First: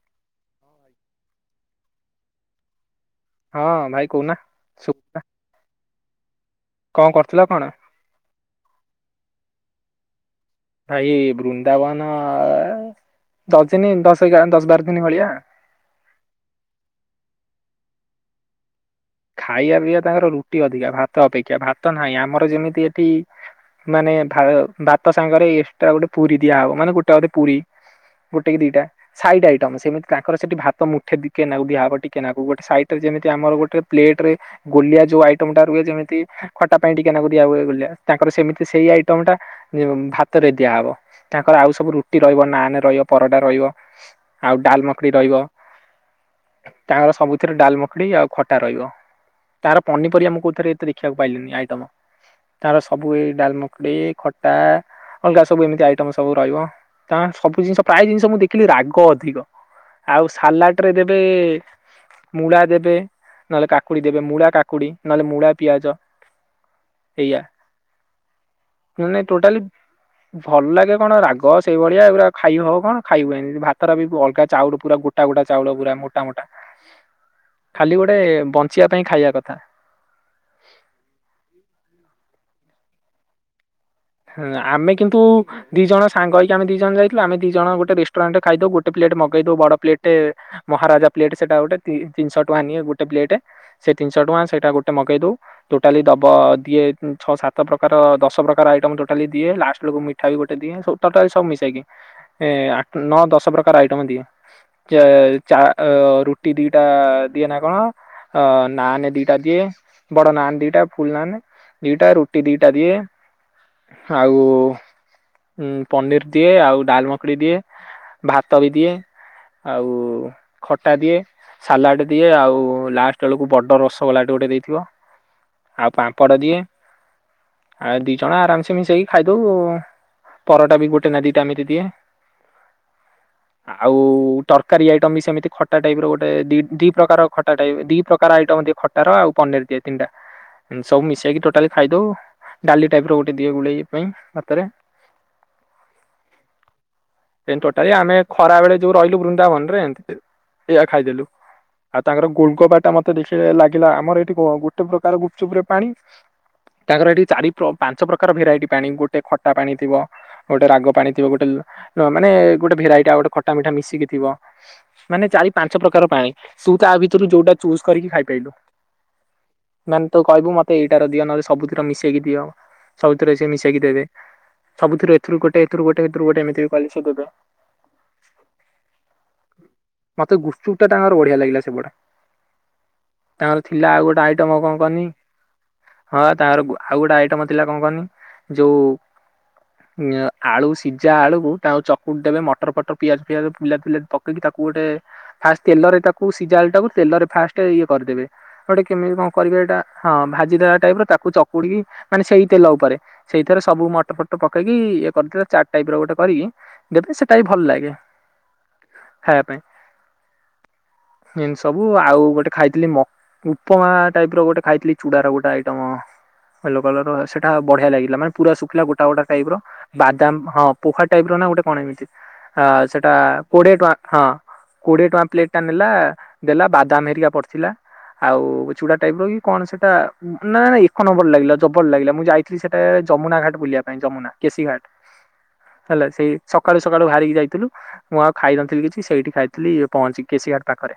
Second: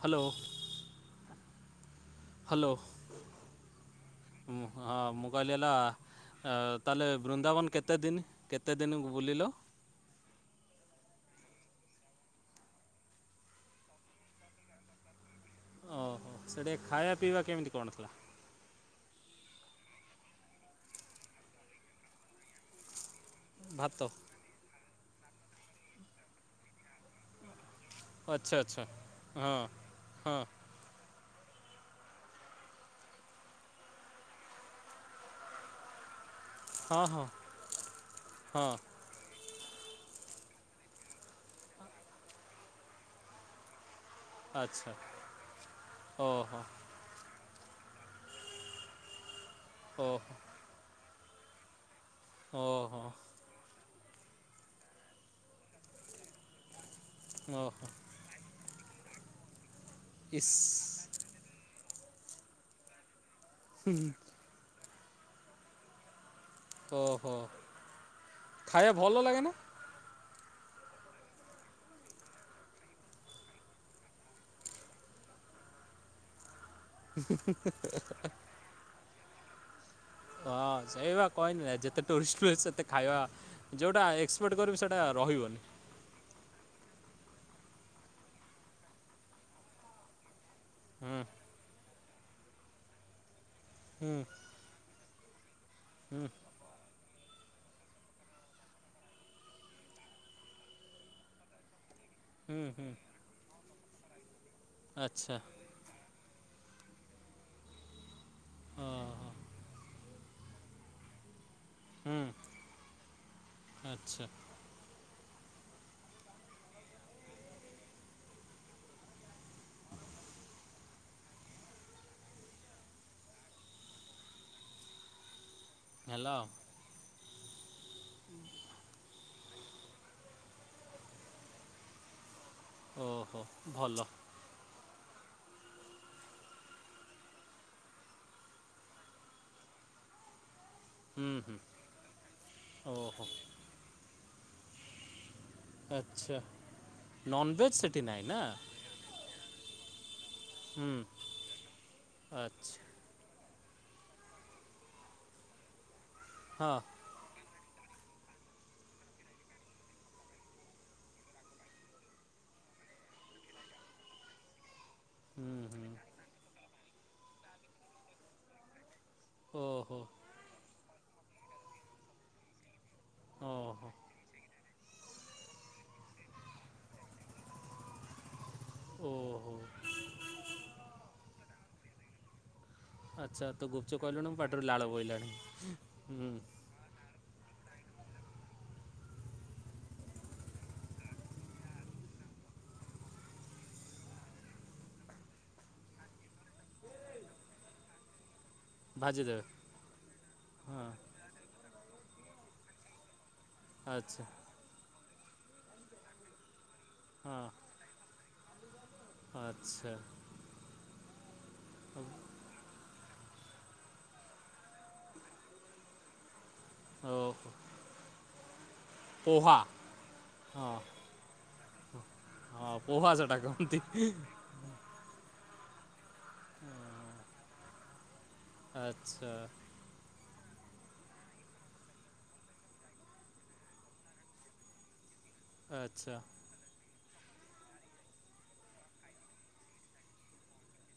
Hello. Hello. ହଁ ଭାଇ କହୁନା ହଁ ସୁ ହଁ ମୁ କହିଲି ହେଲା ତାଲେ କଣ କରୁଥିଲ କଣ? ବୃନ୍ଦାବନ କେ କେତେ ଦିନ କେତେ ଦିନକୁ ବୁଲିଲ ଭାଇ ବୃନ୍ଦାବନ ଦଶ ଦିନ ଦଶ ଦଶ ବାର ଦିନ ଭଳିଆ ଓହୋ ସେଠି ଖାଇବା ପିଇବା କେମିତି କଣ ଥିଲା? ଖାଇବା ପିଇବା ତାଙ୍କର ରୁଟି ଅଧିକା ଭାତ ଅପେକ୍ଷା ଭାତ ନାହିଁ ଆମର ଯେମିତି ଏଠି ଭାତ ମାନେ ଭ ଭାତ ସାଙ୍ଗରେ ଏକ୍ସଟ୍ରା ଗୋଟେ ପୁରୀ ଦିଆହବ ମାନେ ଗୋଟେ [unintelligible] ଟୋଧେ ପୁରୀ ଗୋଟେ ଆଚ୍ଛା କି ଦିଟା ଆଚ୍ଛା ସାଇଟ ହଁ ଆଇଟମ ସେମିତି ତାଙ୍କର ହଁ ସେଠି ଭାତ ମୁଠେ କେନାି କେନାକୁ ଗୋଟେ ସଟ ଯେମିତି ଆମର ଗୋଟେ ପ୍ଲେଟ ରେ ଗୋଲିଆ ଯୋଉ ଆଇଟମ ଟା ରୁହେ ଯେମିତି ଖଟା ପାଇଁ ହଁ ହଁ ଟିକେନାକୁ ଦିଆ ହ ତାଙ୍କର ସେମିତି ହଁ ସେଇ ଆଇଟମ ଟା ଭାତରେ ଦିଆହେବ ତାଙ୍କର ଆଉ ସବୁ ରୁଟି ରହିବ ନାନ ରହିବ ପରଟା ରହିବ ଆଉ ଡାଲ୍ ଆଚ୍ଛା ମଖନି ରହିବ ଓହୋ ତାଙ୍କର ସବୁଥିରେ ଡାଲମଖଡି ଆଉ ଖଟା ରହିବ ତାର ପନିପରିବା ଓହୋ ମୁଁ କୋଉଥିରେ ଏ ଦେଖିବାକୁ ପାଇଲିନି ଆଇଟମ ତାର ଓହୋ ସବୁ ଏଇ ଡାଲମକଡି ଖ ଅଲଗା ସବୁ ଏମିତି ଆଇଟମ ସବୁ ରହିବ ତା ସବୁ ଜିନିଷ ଓହୋ ପ୍ରାୟ ଜିନିଷ ମୁଁ ଦେଖି କି ରାଗ ଅଧିକ ଆଉ ଇସ୍ ସାଲାଡ ରେ ଦେବେ ମୂଳା ଦେବେ ନହେଲେ କାକୁଡି ଦେବେ ମୁୂଳା କାକୁଡି ନହେଲେ ମୂଳା ପିଆଜ ଓହୋ ଏଇଆ ଖାଇବା ମାନେ ଭଲ ଲାଗେ ନା ଟୋଟାଲି ଭଲ ଲାଗେ କଣ ରାଗ ସେଇଭଳିଆ ପୁରା ଖାଇ ହବ କଣ ଖାଇ ହୁଏନି ଭାତର ବି ଅଲଗା ଚାଉଳ ପୁରା ଗୋଟ ଗୋଟା ଗୋଟା ଚାଉଳ ପୁରା ମୋଟ ମୋଟା ହୁଁ ହୁଁ ହୁଁ ଖାଲି ଗୋଟେ ବଞ୍ଚିବା ପାଇଁ ଖାଇବା କଥା ହଁ ସେଇ କହିହନି ଯେତେ ଟୁରିଷ୍ଟ ପ୍ସେସ୍ ସେତେ ଖାଇବା ଯେଉଁଟା ହଁ ଏକ୍ସପେକ୍ଟ କରିବି ଆମେ ସେଇଟା କିନ୍ତୁ ରହିବନି ଦି ଜଣ ସାଙ୍ଗ ହେଇକି ଆମେ ଦି ଜଣ ଯାଇଥିଲୁ ଆମେ ଦି ଜଣ ଗୋଟେ ରେଷ୍ଟୁରାଣ୍ଟ ଖାଇ ଦେବୁ ଗୋଟେ ପ୍ଲେଟ ମଗେଇ ଦେଉ ବଡ ପ୍ଲେଟଟେ ମହାରାଜା ହୁଁ ପ୍ଲେଟ ସେଇଟା ଗୋଟେ ତିନିଶହ ଟଙ୍କା ନିଏ ଗୋଟେ ପ୍ଲେଟ ସେ ହୁଁ ତିନିଶହ ଟଙ୍କା ସେଇଟା ଗୋ ଟେ ମଗେଇ ଦୋଉ ଟୋଟାଲି ହୁଁ ଦବ ଦିଏ ଛ ସାତ ପ୍ରକାର ଦଶ ପ୍ରକାର ଆଇଟ ଟୋଟାଲି ଦିଏ ଲାଷ୍ଟ ବେଳକୁ ମିଠା ବି ଗୋଟେ ଦିଏ ଟୋଟାଲି ସବୁ ମିଶାଇକି ହୁଁ ଏଁ ହୁଁ ନଅ ଦଶ ପ୍ରକାର ଆଇଟମ୍ ଦିଏ ଆଚ୍ଛା ଚା ରୁଟି ଦିଟା ଦିଏ ନା କଣ ଅଁ ନାନ୍ ଓହୋ ଦିଟା ଦିଏ ବଡ ନାନ୍ ଦିଟା ଫୁଲ ନାନ୍ ଦିଟା ହୁଁ ରୁଟି ଦିଟା ଦିଏ ଆଚ୍ଛା ଆଉ ହୁଁ ପନିର ଦିଏ। ଆଉ ଡାଲମଖଡି ଦିଏ। ଭାତ ବି ଦିଏ। ଆଉ ଖଟା ଦିଏ। ସାଲାଡ଼ ଦିଏ। ଆଉ ଲାଷ୍ଟ ବେଳକୁ ବଡ ରସଗୋଲାଟେ ଗୋଟେ ଦେଇଥିବ। ଆଉ ହେଲା ପାମ୍ପଡ଼ ଆଉ ଦିଏ ଆଉ ଦି ଜଣା ଆରାମସେ ମିଶେଇକି ଖାଇଦଉ। ପରଟା ବି ଗୋଟେ ନା ଦିଟା ଏମିତି ଦିଏ। ଓହୋ ଆଉ ଭଲ ତରକାରୀ ଆଇଟମ୍ ବି ସେମିତି ଖଟା ଟାଇପ୍ ର ଗୋଟେ ଦି ଦି ପ୍ରକାର ଖଟା ଟାଇପ୍ ଦି ପ୍ରକାର ଆଇଟମ୍ ଦିଏ ଖଟ୍ ତାର ଆଉ ପନିର ଦିଏ ତିନଟା। ସବୁ ହୁଁ ମିଶେଇକି ହୁଁ ଟୋଟାଲି ଖାଇଦଉ। ଡାଲି ଟାଇପ୍ ର ଓହୋ ଗୋଟେ ଦିଏ ଗୋଳେଇ ପାଇଁ ହାତରେ ଆଚ୍ଛା। ଦେନ୍ ନନଭେଜ୍ ଟୋଟାଲି ସେଠି ଆମେ ନାହିଁ ନା ଖରା ବେଳେ ଯୋଉ ରହିଲୁ ବୃନ୍ଦାବନ ରେ ଏମତି ଏଇଆ ହୁଁ ଖାଇଦେଲୁ। ଆଉ ତାଙ୍କର ଆଚ୍ଛା ଗୋଲଗବା ଟା ମତେ ଦେଖିଲେ ଲାଗିଲା ଆମର ଏଇଠି ଗ ଗୋଟେ ପ୍ରକାର ଗୁପଚୁପ ରେ ପାଣି। ହଁ। ତାଙ୍କର ଏଠି ଚାରି ପାଞ୍ଚ ପ୍ରକାର ଭେରାଇଟି ପାଣି ଗୋଟେ ଖଟା ପାଣି ଥିବ। ଗୋଟେ ରାଗ ପାଣି ଥିବ। ଗୋଟେ ନ ମାନେ ଗୋଟେ ଭେରାଇଟି ଆଉ ଗୋଟେ ଖଟା ମିଠା ମିଶିକି ଥିବ। ମାନେ ଚାରି ହୁଁ ପାଞ୍ଚ ପ୍ରକାର ହୁଁ ପାଣି ସୁ ତା ଭିତରୁ ଯୋଉଟା ଚୁଜ କରିକି ଖାଇପାଇଲୁ। ଓହୋ ମାନେ ତୁ କହିବୁ ମତେ ଏଇଟାର ଦିଅ ନହେଲେ ସବୁଥିର ମିଶେଇକି ଦିଅ। ସବୁଥିରେ ସେ ମିଶେଇକି ଓହୋ ଦେବେ। ସବୁଥିରୁ ଏଥୁରୁ ଗୋଟେ ଏଥିରୁ ଗୋଟେ ହେଥିରୁ ଗୋଟେ ଏମିତି ବି କହିଲେ ସେ ଦେବେ। ଓହୋ। ମତେ ଗୁପଚୁପ ଟା ତାଙ୍କର ବଢିଆ ଲାଗିଲା ସବୁଉଡା। ଆଚ୍ଛା ତ ତାଙ୍କର ଥିଲା ଗୁପଚୁପ୍ ଆଉ ଗୋଟେ କହିଲୁଣି ମୋ ଆଇଟମ ପାଟିରୁ କଣ ଲାଳ କହନି ବୋଇଲାଣି ହଁ ହୁଁ ତାଙ୍କର ଆଉ ଗୋଟେ ଆଇଟମ ଥିଲା କଣ କହନି ଯୋଉ ନିଅ ଆଳୁ ସିଝା ଆଳୁକୁ ତାଙ୍କୁ ଚକୁଟ ଦେବେ ମଟର ଫଟର ପିଆଜ ଫିଆଜ ବିଲାତି ଫିଲାତି ପକେଇକି ତାକୁ ଗୋଟେ ଫାଷ୍ଟ ତେଲରେ ତାକୁ ସିଝା ଆଳୁଟାକୁ ତେଲରେ ଫାଷ୍ଟ ଇଏ କରିଦେବେ। ଗୋଟେ କେମିତି କଣ ଭାଜିଦେବେ କରିବା ଏଇଟା ହଁ ଭାଜିଦବା ହଁ ଟାଇପ୍ ର ତାକୁ ଚକୁଡିକି ମାନେ ସେଇ ତେଲ ଉପରେ ସେଇଥେରେ ସବୁ ମଟର ଆଚ୍ଛା ଫଟର ପକେଇକି ଇଏ କରିଥିଲା ଚାଟ୍ ଟାଇପ ର ଗୋଟେ କରିକି ଦେବେ ସେଟା ହଁ ବି ଭଲ ଲାଗେ। ଖାଇବା ପାଇଁ ଆଚ୍ଛା ଏମତି ସବୁ ଆଉ ଗୋଟେ ଖାଇଥିଲି ମ ଉପମା ଟାଇପ୍ ର ଗୋଟେ ଖାଇଥିଲି ଚୁଡ଼ାର ଗୋଟେ ଆଇଟମ। [unintelligible] ସେଟା ଓହୋ ବଢିଆ ଲାଗିଲା ମାନେ ପୁରା ଶୁଖିଲା ଗୋଟା ଗୋଟା ଟାଇପ୍ ପୋହା ର ବାଦାମ ହଁ ପୋହା ଟାଇପ୍ ର ନା ଗୋଟେ କଣ ଏମିତି ହଁ ଆଁ ପୋହା ସେଟା କୋଡିଏ କହନ୍ତି ଟଙ୍କା ହଁ। କୋଡ଼ିଏ ଟଙ୍କା ପ୍ଲେଟ୍ ଟା ନେଲା ଦେଲା ବାଦାମ ହେରିକା ପଡ଼ିଥିଲା ଆଉ ଚୁଡା ଟାଇପ୍ ର ଆଚ୍ଛା କି କଣ ସେଟା ନା ନା ଏକ ନମ୍ବର ଲାଗିଲା ତ। ଜବର ଲାଗିଲା ମୁଁ ଯାଇଥିଲି ସେଟା ଯମୁନା ଘାଟ ବୁଲିବା ପାଇଁ ଯମୁନା କେଶୀ ଘାଟ ହେଲା ଆଚ୍ଛା ସେଇ ସକାଳୁ ସକାଳୁ ବାହାରିକି ଯାଇଥିଲୁ। ମୁଁ ଆଉ ଖାଇନଥିଲି କିଛି ସେଇଠି ଖାଇଥିଲି ପହଞ୍ଚି କେଶୀ ଘାଟ ପାଖରେ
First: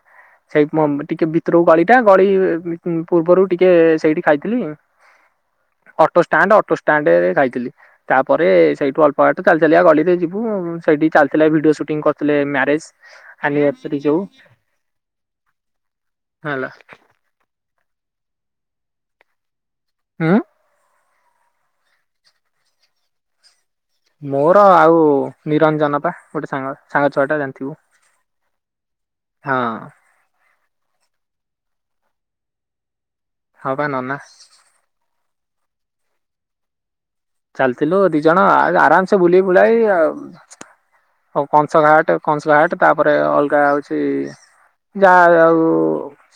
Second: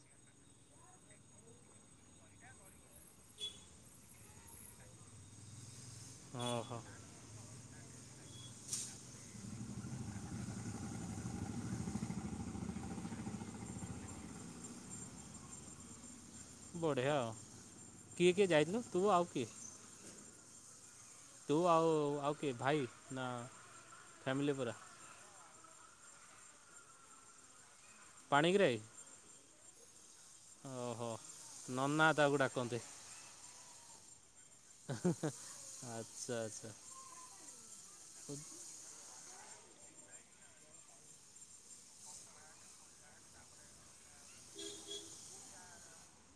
ସେଇ ମମ୍ ଟିକେ ଭିତରୁକୁ ଗଳିଟା ଗଳି ପୂର୍ବରୁ ଟିକେ ସେଇଠି ଖାଇଥିଲି। ଅଟୋଷ୍ଟାଣ୍ଡ ଓହୋ ଅଟୋଷ୍ଟାଣ୍ଡରେ ଖାଇଥିଲି। ତାପରେ ସେଇଠୁ ଅଳ୍ପ ବାଟ ଚାଲି ଚାଲିକା ଗଲି ତୁ ଯିବୁ। ସେଇଠି ଚାଲିଥିଲା ଭିଡିଓ ସୁଟିଂ କରିଥିଲେ ମ୍ୟାରେଜ୍। ଆନିଭର୍ସରି ଯୋଉ। [inaudible] ହେଲା ବଢ଼ିଆ କିଏ କିଏ ଯାଇଥିଲ ତୁ ଆଉ କିଏ? ହୁଁ। ତୁ ଆଉ ଆଉ କିଏ ଭାଇ ନା ଫ୍ୟାମିଲି ମୋର ପୁରା ଆଉ ନିରଞ୍ଜନ ପା। ଗୋଟେ ସାଙ୍ଗ ସାଙ୍ଗ ଛୁଆ ଟା ଜାଣିଥିବୁ। ପାଣିଗ୍ରାହୀ। ହଁ। ଓହୋ। ନନା ତାକୁ ଡାକନ୍ତି। ହଁ ବା ନନା। ଆଚ୍ଛା ଆଚ୍ଛା। ଚାଲିଥିଲୁ ଦି ଜଣ। ଆ ଆରାମ ସେ ବୁଲି ବୁଲାଇ ଆଉ ହଉ କଂସକା ଘାଟ କଂସଲାଘାଟ ତାପରେ ଅଲଗା ହଉଛି ଯାହା ଆଉ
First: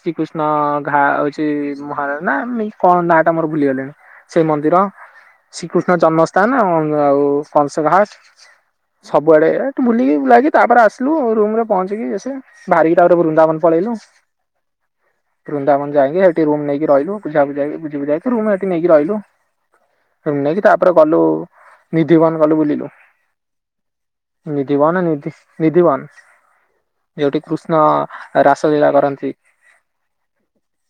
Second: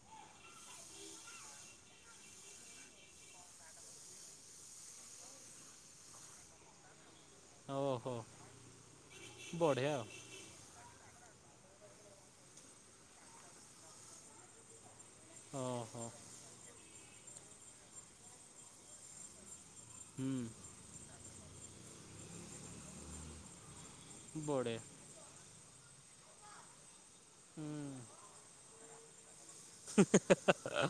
ଶ୍ରୀକୃଷ୍ଣ ଘା ହଉଛି ମହାରାଜ ନାମ କଣ ନାଁ ଟା ମୋର ଭୁଲିଗଲେଣି। ସେ ମନ୍ଦିର। ଶ୍ରୀକୃଷ୍ଣ ଜନ୍ମସ୍ଥାନ। ଆ ଆଉ କଂସ ଘାଟ। ଓହୋ ସବୁଆଡେ ବଢ଼ିଆ ବୁଲିକି ଆଉ ବୁଲାକି ତାପରେ ଆସିଲୁ ରୁମ ରେ ପହଞ୍ଚିକି ସେ ବାହାରିକି ତପରେ ବୃନ୍ଦାବନ ପଳେଇଲୁ। ବୃନ୍ଦାବନ ଓହୋ ଯାଇକି ହେଠି ରୁମ ନେଇକି ରହିଲୁ। ବୁଝା ବୁଝା ବୁଝି ବୁଝାକି ରୁମ ସେଠି ନେଇକି ରହିଲୁ। ଏମି ନେଇକି ହୁଁ ତାପରେ ଗଲୁ ନିଧି ବନ ଗଲୁ ବୁଲିଲୁ। ବଢ଼ିଆ ନିଧିବନ ନିଧି ନିଧିବନ ଯୋଉଠି କୃଷ୍ଣ ହୁଁ ରାସ ଲୀଳା କରନ୍ତି। [inaudible]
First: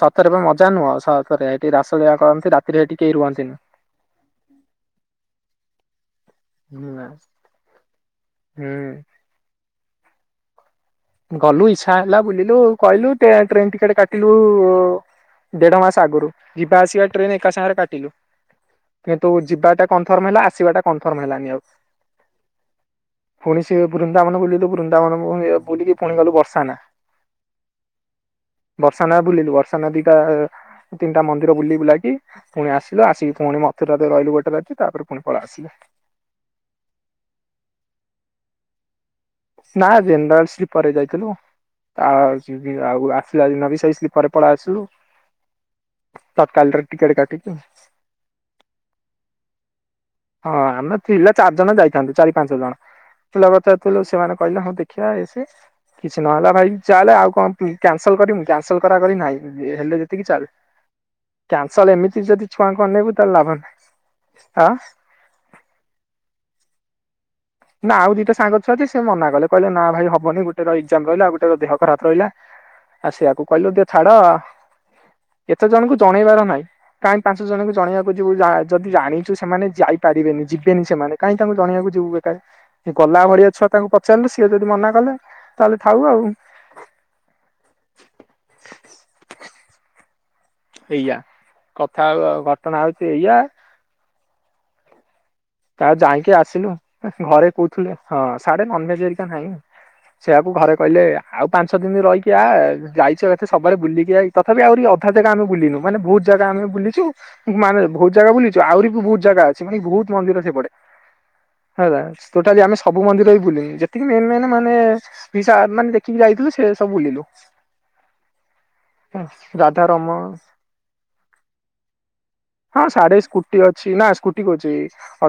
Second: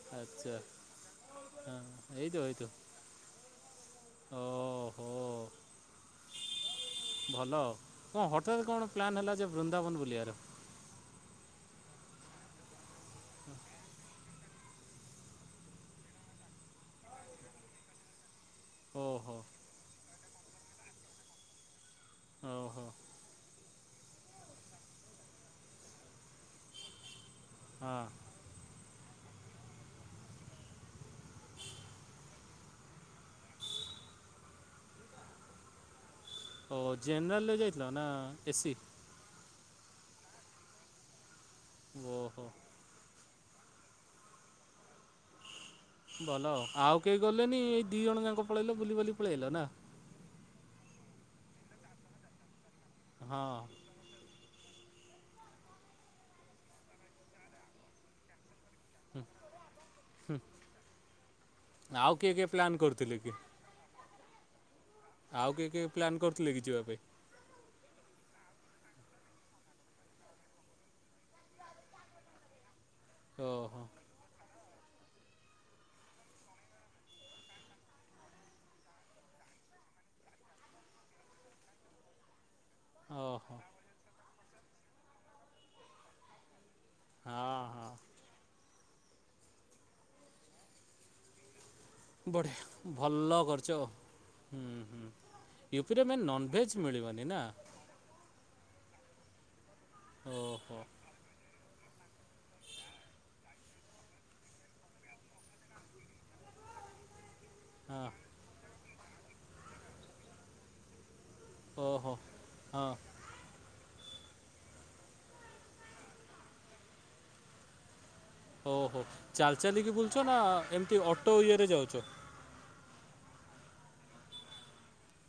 ସତରେ ବା ଆଚ୍ଛା ମଜା ନୁହଁ ସତରେ ଏଠି ରାସଲୀଳା ହଁ ହେଇଥିବ କରନ୍ତି ରାତିରେ ସେଠି କେହି ରୁହନ୍ତିନି। ହେଇଥିବ। ଓ ହୋ। [unintelligible] ଭଲ କଣ ହଠାତ୍ କଣ ହୁଁ ପ୍ଲାନ୍ ହେଲା ଯେ ବୃନ୍ଦାବନ ବୁଲିବାର। ଗଲୁ ଇଚ୍ଛା ହେଲା ବୁଲିଲୁ। କହିଲୁ ଟ୍ରେନ ଟିକେଟ କାଟିଲୁ। ଦେଢ ମାସ ଆଗରୁ। ଯିବା ଆସିବା ଟ୍ରେନ ଏକା ସାଙ୍ଗରେ କାଟିଲୁ। କିନ୍ତୁ ଓହୋ ଯିବାଟା କନଫର୍ମ ହେଲା। ଆସିବାଟା କନଫର୍ମ ହେଲାନି ଆଉ। ଓ ହୋ। ପୁଣି ସେ ବୃନ୍ଦାବନ ବୁଲିଲୁ ବୃନ୍ଦାବନ ବୁଲିକି ପୁଣି ଗଲୁ ବର୍ଷା ନା। ହଁ। ବର୍ଷାନ ବୁଲିଲୁ। ବର୍ଷାନା ଦିଟା ତିନିଟା ମନ୍ଦିର ବୁଲି ବୁଲାକି ପୁଣି ଆସିଲୁ ଆସିକି ପୁଣି ମଥୁରରେ ରହିଲୁ ଗୋଟେ ରାତି। ତାପରେ ପୁଣି ପଳାଇ ଆସିଲୁ। ଓ ଜେନେରାଲ ରେ ଯାଇଥିଲ ନା ଏସିି। ନା ଜେନେରାଲ ସ୍ଲିପର ଯାଇଥିଲୁ। ଆ ଓହୋ ଆଉ ଆସିଲା ଦିନ ଭି ସେଇ ସ୍ଲିପରରେ ପଳାଇ ଆସିଲୁ। ଭଲ ତତ୍କାଳରେ ଆଉ ଟିକେଟ କେହି କାଟିକି ଗଲେନି ଏଇ ଦି ଜଣ ଯାକ ପଳେଇଲ ବୁଲିିବାୁଲି ପଳେଇଲଲା ନା। ହଁ ଆମେ ପିଲା ଚାରି ଜଣ ଯାଇଥାନ୍ତୁ ଚାରି ପାଞ୍ଚ ଜଣ ହଁ କଥା [unintelligible] ସେମାନେ କହିଲା ହଉ ଦେଖିବା ଏ ସେ। କିଛି ନହେଲା ଭାଇ ଚାଲେ ଆଉ କଣ କ୍ୟାନସଲ୍ କରିବୁ କ୍ୟାନସଲ୍ କରା କରି ନାହିଁ ହେଲେ ଏତିକି ଚାଲ କ୍ୟାନସଲ ଆଉ ଏମିତି କିଏ କିଏ ଯଦି ପ୍ଲାନ୍ ଛୁଆଙ୍କୁ କରୁଥିଲେ ଅନେଇବୁ କି? ତାହଲେ ଲାଭ ନାହିଁ, ଆଁ ଆଉ କିଏ କିଏ ପ୍ଲାନ୍ କରୁଥିଲେ କି ଯିବା ପାଇଁ। ନା ଆଉ ଦିଟା ସାଙ୍ଗ ଅଛନ୍ତି ସେ ମନା କଲେ କହିଲେ ନା ଭାଇ ହବନି ଗୋଟେ ର ଏକ୍ଜାମ ରହିଲା ଗୋଟେ ର ଦେହ ଖରାପ ରହିଲା। [inaudible] ଆ ସେଇଆକୁ କହିଲୁ ଓହୋ ଦ ଛାଡ ଏତେ ଜଣଙ୍କୁ ଜଣେଇବାର ନାଇଁ। କାହିଁକି ପାଞ୍ଚ ଜଣଙ୍କୁ ଜଣିବାକୁ ଯିବୁ ଯଦି ଜାଣିଛୁ ସେମାନେ ଯାଇପାରିବେନି ଯିବେନି ସେମାନେ କାହିଁ ତାଙ୍କୁ ଜଣେଇବାକୁ ଯିବୁ କହିଲୁ। ଗଲା ଭଳିଆ ଓହୋ ଛୁଆ ତାଙ୍କୁ ପଚାରିଲେ ସିଏ ଯଦି ମନା କଲେ ତାହେଲେ ଥାଉ ଆଉ। ହଁ ହଁ। ଏଇଆ। କଥା ଘଟଣା ବଢ଼ିଆ ହଉଛି ଏଇଆ ଭଲ କରୁଛ ହୁ ହୁଁ। ୟୁପିରେ ମେନ୍ ନନ୍ଭେଜ୍ ମିଳିବାନି ନା? ଥିଲେ ହଁ ସାଢେ ନନଭେଜ ଏରିକା ନହିଁ ସେଇଆକୁ ଘରେ ଓହୋ କହିଲେ ଆଉ ପାଞ୍ଚଛ ଦିନ ରହିକି କିଆ ଯାଇଛ ଏତେ ସବ ବୁଲିକି ଯାଇ ତପି ଆହୁରି ଅଧା ଜାଗା ଆମେ ବୁଲନୁ ମାନେ ବହୁତ ଜାଗା ଆମେ ବୁଲିଛୁ। ମାନେ ହଁ ବହୁତ ଜାଗା ବୁଲିଛୁ ଆହୁରି ବି ବହୁତ ଜାଗା ଅଛି ମାନେ ବହୁତ ମନ୍ଦିର ଅ ସେପଟେ। ହଁ ଓହୋ। ଟୋଟାଲି ଆମେ ହଁ ସବୁ ସୁନ୍ଦିର ବି ବୁଲିନୁ ଯେ ଟିକେ ମେନ୍ ମେନ୍ ମାନେ ଦେଖିକି ଯାଇଥିଲୁ ସେ ସବୁ ବୁଲିଚୁ। ହଉ ହଉ ଚାଲି ଚାଲିକି ରାଧାରମ ବୁଲୁଛ ନା ଏମିତି ଅଟୋ ଇଏ ରେ ଯାଉଛ? ହଁ ସାଢେ ସ୍କୁଟି ଅଛି ନା ସ୍କୁଟି କ ଅଛି।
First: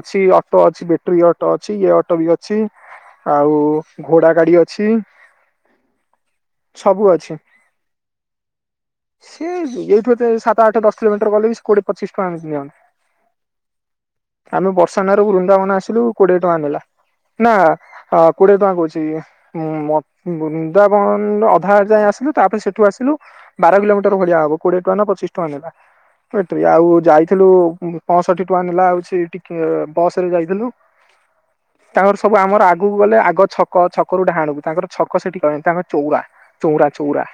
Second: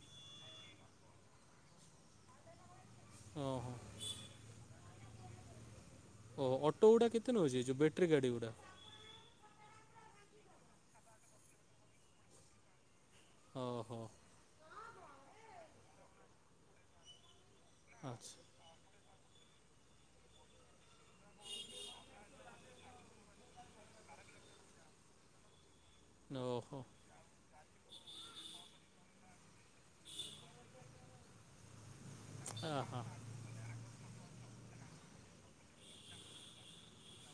ଅଛି ଅଟୋ ଅଛି ବ୍ୟାଟେରୀ ଅଟୋ ଅଛି ଇ ଅଟୋ ବି ଅଛି ଆଉ। ଓହୋ ଘୋଡା ଗାଡି ଅଛି। ଓ ଅଟୋ ସବୁ ଗୁଡା ଅଛି। କେତେ ନେଉଛି ଯୋଉ ବଟରୀ ଗାଡି ଗୁଡା? ସେ ଏଇଠୁ ଏ ସାତ ଆଠ ଦଶ କିଲୋମିଟର ଗଲେ ବି କୋଏ ପଚିଶ ଟଙ୍କା [unintelligible] ହଁ ହଁ। ଆମେ ବର୍ଷା ନ ର ବୃନ୍ଦାବନ ଆସିଲୁ କୋଡିଏ ଟଙ୍କା ନେଲା, ନା? ହଁ ଆଚ୍ଛା କୋଡିଏ ଟଙ୍କା ତ କହୁଛି? ବୃନ୍ଦାବନ ଅଧା ଯାଇଏ ଆସିଲୁ ତାପରେ ସେଠୁ ଆସିଲୁ ବାର କିଲୋମିଟର ଭଳିଆ ହବ କୋଡିଏ ଟଙ୍କା ନା ପଚିଶ ଟଙ୍କା ନେଲା। ଏଠି ଓହୋ ଆଉ ଯାଇଥିଲୁ ପଞ୍ଚଷଠି ଟଙ୍କା ନେଲା ଆଉଛି ସେିକ ବସ ରେ ଯାଇଥିଲୁ ତାଙ୍କର ସବୁ ଆମର ଆ ଆଗକୁ ହା ଗଲେ ଆଗ ଛକ ଛକରୁ ଡହାଣିବୁ ତାଙ୍କର ଛକ ସେଠି କନି ତାଙ୍କର ଚୌରା ଚଉରା ଚଉରା।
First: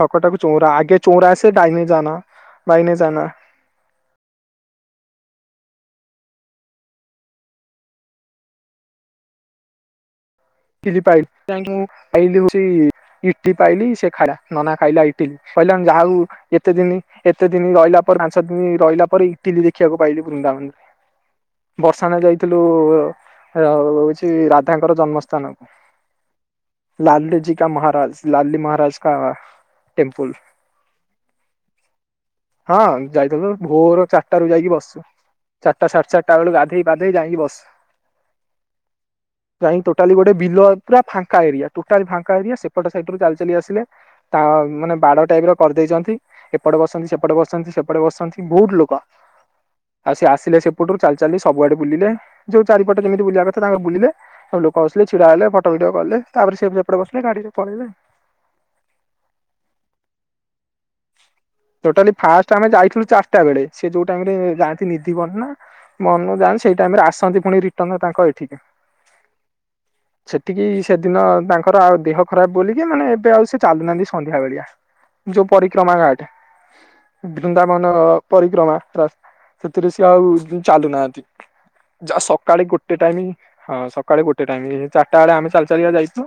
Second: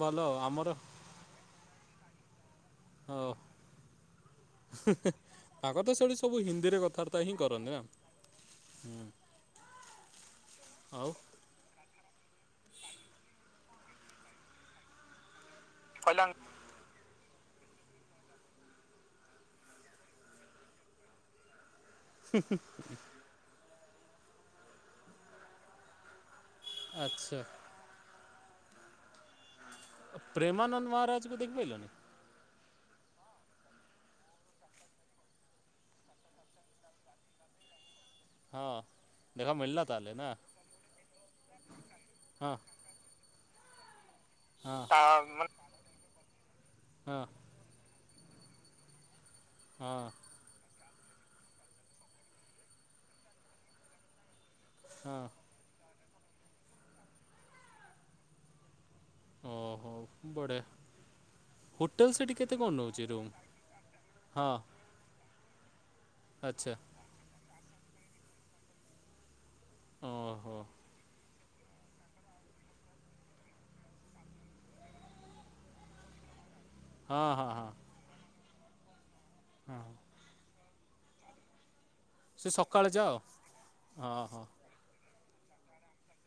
ଭଲ ଆମର ଚୋରା ଆଗେ ଚୋରା ଆସେ [unintelligible] ଜାନା ବାଇନ ଜାନା। ଭାଗତ ଶୈଳୀ ସବୁ ହିନ୍ଦୀରେ କଥାବାର୍ତ୍ତା ହିଁ କରନ୍ତି ନା ହୁଁ। [unintelligible] ପାଇ ତା ଖଲିଉ ଇଟ ପାଇଲି ସେ ଖାଇଲା ନନା ଖାଇଲାଇ ପହିଲ ଯାହାକୁ ପଲଙ୍ଗ ଏତେ ଦିନ ଏତେ ଦିନ ରହିଲା ପରେ ପାଞ୍ଚ ଦିନ ରହିଲା ପରେ ଇଟିଲି ଦେଖିବାକୁ ପାଇଲି ବୃନ୍ଦାବନରେ। [inaudible] ବର୍ଷା ନ ଯାଇଥିଲୁ ହଉଛି ରାଧାଙ୍କର ଜନ୍ମସ୍ ଆଚ୍ଛା ଲାଲୁ ଜୀ କା ମହାରାଜ ଲାଲି ମହାରାଜ କା ଟେମ୍ପୁଲ ପ୍ରେମାନନ୍ଦ ମହାରାଜ କୁ ଦେଖି ଲଣୀ? ହଁ ଯାଇଥିଲୁ ଭୋର ଚାରିଟା ରୁ ଯାଇକି ବସୁ ଚାରଟା ସାଢେ ଚାରିଟା ବଳଳେ ଗଧୋଇପାଧେଇ ଯାଇକି ବସ୍ ହଁ ଦେଖା ମିଳିଲ [unintelligible] ଟା ଗୋଟେ ବିଲ ପୁର ଫାଙ୍କ ଏରିଟା ଫା ହଁ ଏରି ସେପଟ ସ ଚାଲି ଚାଲି ଆସିଲୁ। ତା ହଁ ମାନେ ବାଡ଼ ଟାଇପ ର କରିଦେଇଛନ୍ତି ଏପଟେ ବସଛନ୍ତି ହଁ ସେପଟେ ବସ ସେପଟେ ବସଛନ୍ତି ବହୁତ ଲୋକ ହଁ ଆଉ ସେ ଆସିଲେ ସେ ପଟରୁ ଚାଲି ଚାଲି ସବୁଆଡେ ବୁଲିଲେ ଯୋଉ ଚାରିଟ ଯେମିତି ବୁଲିବା କଥା ତାଙ୍କ ବୁଲିଲେ। କସିଲେ ହଁ ଛିଡ଼ା ହେଲେ ଫଟୋ ଫିଡି କଲେ ତାପରେ ସେ ସେପଟେ ବସିଲ ଗାଡିରେ ପଳେଇଲେ। ଓହୋ [unintelligible] ହୋଟେଲ ଟୋଟାଲି ସେଠି ଫାଷ୍ଟ କେତେ ଆମେ କଣ ନେଉଛି ଯାଇଥିଲୁ ରୁମ୍ ଚାରିଟା ବେଳେ ସେ ଯୋଉ ଟାଇରେ ହଁ ଯାନ୍ତି ନିଧ ବନ ନା ମନ ଯା ଆଚ୍ଛା ସେଇ ଟାଇମରେ ଆସନ୍ତି ପୁଣି ରିଟର୍ନ ତାଙ୍କ ଏଠିକି ଓହୋ ସେଠିକି ସେଦିନ ତାଙ୍କର ଆଉ ଦେହ ଖରାପ ବୋଲିକି ମାନେ ଏବେ ଆଉ ସେ ଚାଲୁନାହାନ୍ତି ସନ୍ଧ୍ୟା ବେଳିଆ ଯୋଉ ପରି କ୍ରମା ଘାଟ ହଁ ହଁ ହଁ ବୃନ୍ଦାବନ ପରିକ୍ରମା ରାସ୍ତା ସେଥିରେ ସିଏ ଆଉ ଚାଲୁନାହାତି ଯ ସେ ସକାଳେ ଗୋଟେ ଯାଅ ଟାଇମ ହଁ ସକାଳେ ଗୋଟେ ଟାଇମ ଚାରିଟା ବେଳେ ଆମେ ଚାଲଚଲିକା ଯାଇଛୁ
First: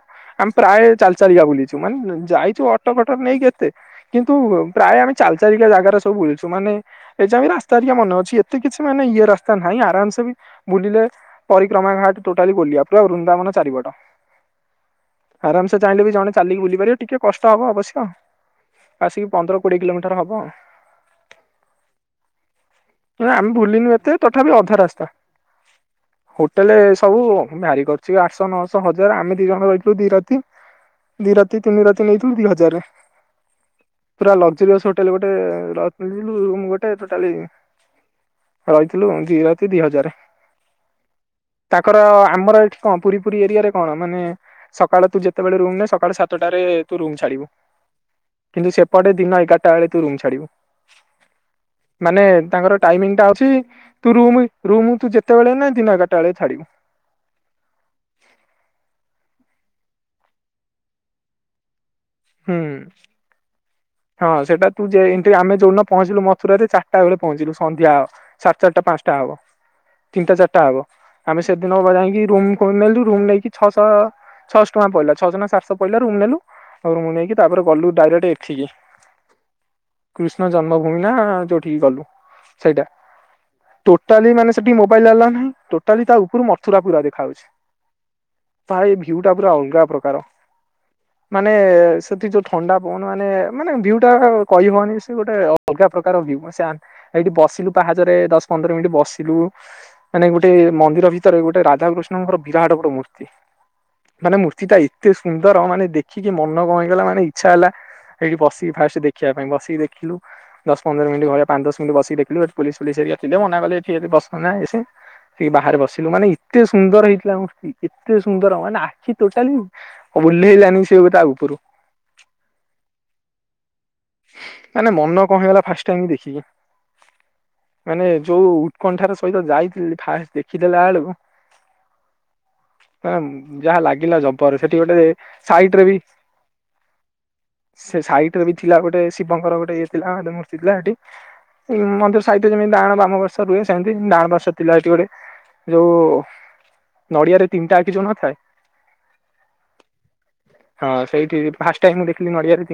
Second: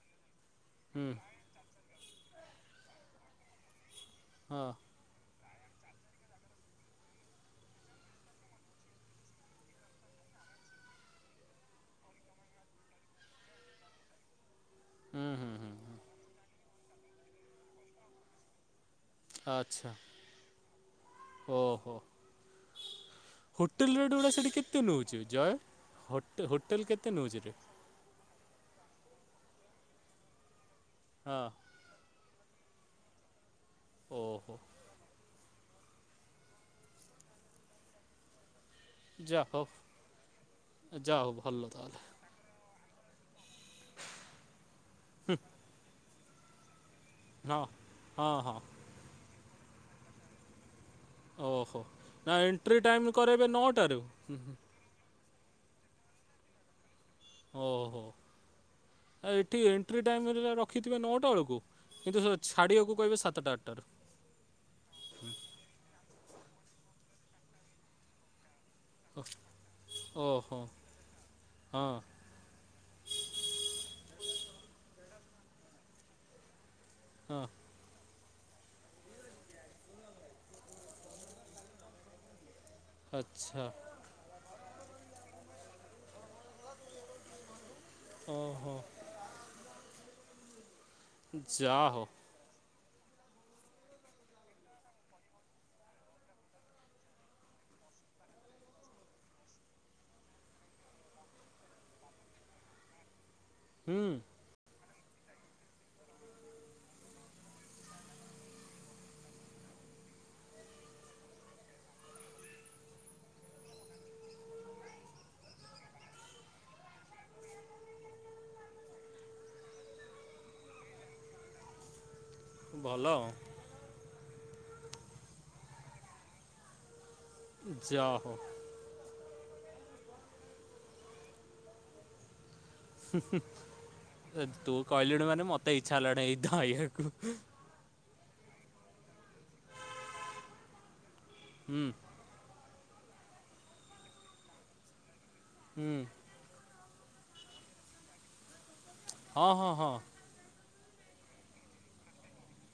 ଆମେ ପ୍ରାୟ ହୁଁ ଚାଲିକା ବୁଲିଛୁ ମାନେ ଯାଇଚୁ ଅଟୋ ଫଟ ନେଇକି କେତେ କିନ୍ତୁ ହଁ ପ୍ରାୟ ଆମେ ଚାଲି ଚାଲିକା ଜାଗାରା ସବୁ ବୁଲିଚୁ ମାନେ ଏଇ ଯାଇବି ରାସ୍ତା ଟିକେ ମନେ ଅଛି ଏତେ କିଛି ମାନେ ଇଏ ରାସ୍ତା ନାହିଁ ଆରାମସେ ବି ବୁଲିଲେ ପରିକ୍ରମା ଘାଟ୍ ଟୋଟାଲି ବୁଲିବା ପୁରା ବୃନ୍ଦାବନ ଚାରିପଟ। ହୁଁ ହୁଁ ଆରାମସେ ଚାହିଁଲେ ବି ଜଣେ ଚାଲିକି ବୁଲି ପାରିବେ ଟିକେ କଷ୍ଟ ହବ ଅବଶ୍ୟ। ଆସିକି ପନ୍ଦର କୋଡିଏ ଆଚ୍ଛା କିଲୋମିଟର ହବ। ଓହୋ ନା ଆମେ ହୋଟେଲ ବୁଲିିନୁ ରେଟ୍ ଏତେ ଗୁଡ଼ା ସେଠି ତଥାପି ଅଧା କେତେ ରାସ୍ତା। ନେଉଛି ଜୟ ହୋଟେଲ କେତେ ସବୁ ନେଉଛିରେ ଭା ଆଠଶହ, ନଅଶହ, ହଜାର ଆମେ ଦି ଜଣ ରହିଥିଲୁ ଦି ରାତି ଦି ହଁ ରାତି ତିନି ରାତି ନେଇଥିଲୁ ଦି ହଜାରେ। ପୁରା ଓହୋ ଲକ୍ଜରିଅସ୍ ହୋଟେଲ ଗୋଟେ [unintelligible] ରୁମ୍ ଗୋଟେ ଟୋଟାଲି ରହିଥିଲୁ ଦି ଯା ହଉ ରାତି ଦି ହଜାରେ ଯା ହଉ ଭଲ ତାହେଲେ ତାଙ୍କର ଆମର ଏଠି କଣ ପୁରୀ ଫୁରୀ ଏରିଆରେ କଣ ମାନେ ସକାଳ ତୁ ଯେତେବେଳେ ରୁମ୍ ନେ ସକାଳେ ସାତଟାରେ ତୁ ରୁମ୍ ଛାଡି ହଁ ହଁ ହଁ କିନ୍ତୁ ସେପଟେ ଦିନ ଏଗାରଟା ବେଳେ ତୁ ରୁମ୍ ଛାଡିବୁ। ଓହୋ ମାନେ ନା ଏଣ୍ଟ୍ରି ତାଙ୍କର ଟାଇମ୍ ଟାଇମିଙ୍ଗ୍ ଟା କରାଇବେ ଅଛି ନଅଟାରୁ ତୁ ରୁମି‌ ରୁମ୍ ତୁ ଯେ କେତେବେଳେ ନେ ଦିନ ଏଗାରଟା ବେଳେ ଛାଡିବୁ। ଓ ହୋ ଆଉ ଏଠି ଏଣ୍ଟ୍ରି ଟାଇମ୍ ରେ ରଖିଥିବେ ନଅଟା ବେଳକୁ? କିନ୍ତୁ ହୁଁ। ଛାଡ଼ିବାକୁ କହିବେ ସାତଟା ଆଟାରୁ। ହଁ ସେଇଟା ତୁ ଯେ ଏନ୍ତୀ ଆମେ ଯଉ ଦିନ ପହଞ୍ଚିଲୁ ମଥୁରାରେ ଚାରଟା ବେଳେ ପହଞ୍ଚିଲୁ ସନ୍ଧ୍ୟା ସାର ଚାରଟା ପା ଟା ଓ- ହବ ତିନିଟା ଓହୋ ଚାରିଟା ହବ ଆମେ ସେଦିନ ହଁ ବ ଯାଇକି ରୁମ୍ ନେଲୁ ରୁମ୍ ନେଇକି ଛଅଶ ଛଅଶହ ଟଙ୍କା ପିଲା ଛଅଶ ନା ସାତଶ ପଇଲା ରୁମ୍ ନେଲୁ ରୁମ୍ ନେଇକି ହଁ ତାପରେ ଗଲୁ ଡାଇରେକ୍ଟ ଏଠିକି [inaudible] କୃଷ୍ଣ ଜନ୍ମଭୂମି ନା ଯୋଉଠିକି ଗଲୁ ସେଇଟା ଆଚ୍ଛା ଟୋ ଟାଲି ମାନେ ସେଟି ମୋବାଇଲ ଆଲ୍ଲାଉ ନାହିଁ ଟୋଟାଲି ତା ଉପରୁ ମଥୁରା ପୁର ଦେଖାାଉଛି। ଓହୋ ଭାଇ ଭ୍ୟୁ ଟା ପୁରା ଅଲଗା ପ୍ରକାର। ନେ ଯା ହଉ ସେଥି ଯୋଉ ଥଣ୍ଡା ପବନ ମାନେ ମାନେ ଭ୍ୟୁଟା କହିହବନି ସେ ଗୋଟେ ଅଲଗା ପ୍ରକାର ଭ୍ୟୁ ସେ ଆ ଏଇଠି ବସିଲୁ ପାହାଚରେ ଦଶ ପନ୍ଦର ମିନିଟ୍ ବସିଲୁ। ମାନେ ଗୋଟେ ମନ୍ଦିର ଭିତରେ ଗୋଟେ ରାଧାକୃଷ୍ଣଙ୍କର ବିରାଟ ବଡ ମୂର୍ତ୍ତି। ହୁଁ। ମାନେ ମୂର୍ତ୍ତିଟା ଏତେ ସୁନ୍ଦର ମାନେ ଦେଖିକି ମନ କଁ ହେଇଗଲା ମାନେ ଇଚ୍ଛା ହେଲା ସେଇଠି ବସିକି ଫାଷ୍ଟ ଦେଖିବା ପାଇଁ ବସିକି ଦେଖିଲୁ। ଦଶ ପନ୍ଦର ମିନିଟ୍ ଘରେ ପାଁ ଦଶ ମିନିଟ ବସିକ ଦେଖିଲୁ ପୋଲିସ ଫୋଲିସ ହେରିକା ଥିଲେ ମନା କଲେ ଏଠି ବସ ନାଇଁ ଇଏ ସିଏ। ସେ ବାହାରେ ବସିଲୁ ମାନେ ଏତେ ସୁନ୍ଦର ହେଇଥିଲା ମୂର୍ତ୍ତି ଏତେ ସୁନ୍ଦର ମାନେ ଆଖି ଟୋଟାଲି ଓଲ୍ହେଇଲାନି ସେ ବି ତା ଉପରୁ। ଭଲ। ମାନେ ମନ କଣ ହେଇଗଲା ଫାଷ୍ଟ ଟାଇମ୍ ଦେଖିକି ଯା ମାନେ ହଉ ଯୋଉ କଣ୍ଠାର ସହିତ ଯାଇଥିଲି ଫାଷ୍ଟ ଦେଖିଦେଲା ବେଳକୁ ମାନେ ହୁଁ ହୁଁ ଯାହା ଲାଗିଲା ଏ ଜବର ସେଠି ତୁ ଗୋଟେ କଇଲୁଣୁ ମାନେ ମତେ ସାଇଟରେ ବି ଇଚ୍ଛା ହେଲାଣି ଏଇ ଧାଇବାକୁ। ସେ ସାଇଟ୍ ରେ ବି ଥିଲା ଗୋଟେ ଶିବଙ୍କର ଗୋଟେ ଇଏ ଥିଲା ହେଟି ମୂର୍ତ୍ତି ଥିଲା ହେଟି ହୁଁ ଉମ୍ ମନ୍ଦିର ସ ଖଇତେ ଜିମିତି ଡାହାଣ ବାମ ବର୍ଷ ରୁହେ ସେମିତି ଡାହାଣ ପାର୍ଶ୍ଵ ଥିଲା ଏଠି ଗୋଟେ ହୁଁ ଯୋଉ ନଡ଼ିଆରେ ତିନଟା ଆଖି ଯମା ଥାଏ? ହଁ ହଁ ହଁ। ହଁ ସେଇଠି ଫାଷ୍ଟ ଟାଇମ୍ ମୁଁ ଦେଖିଲି ନଡିଆରେ ତିିନ୍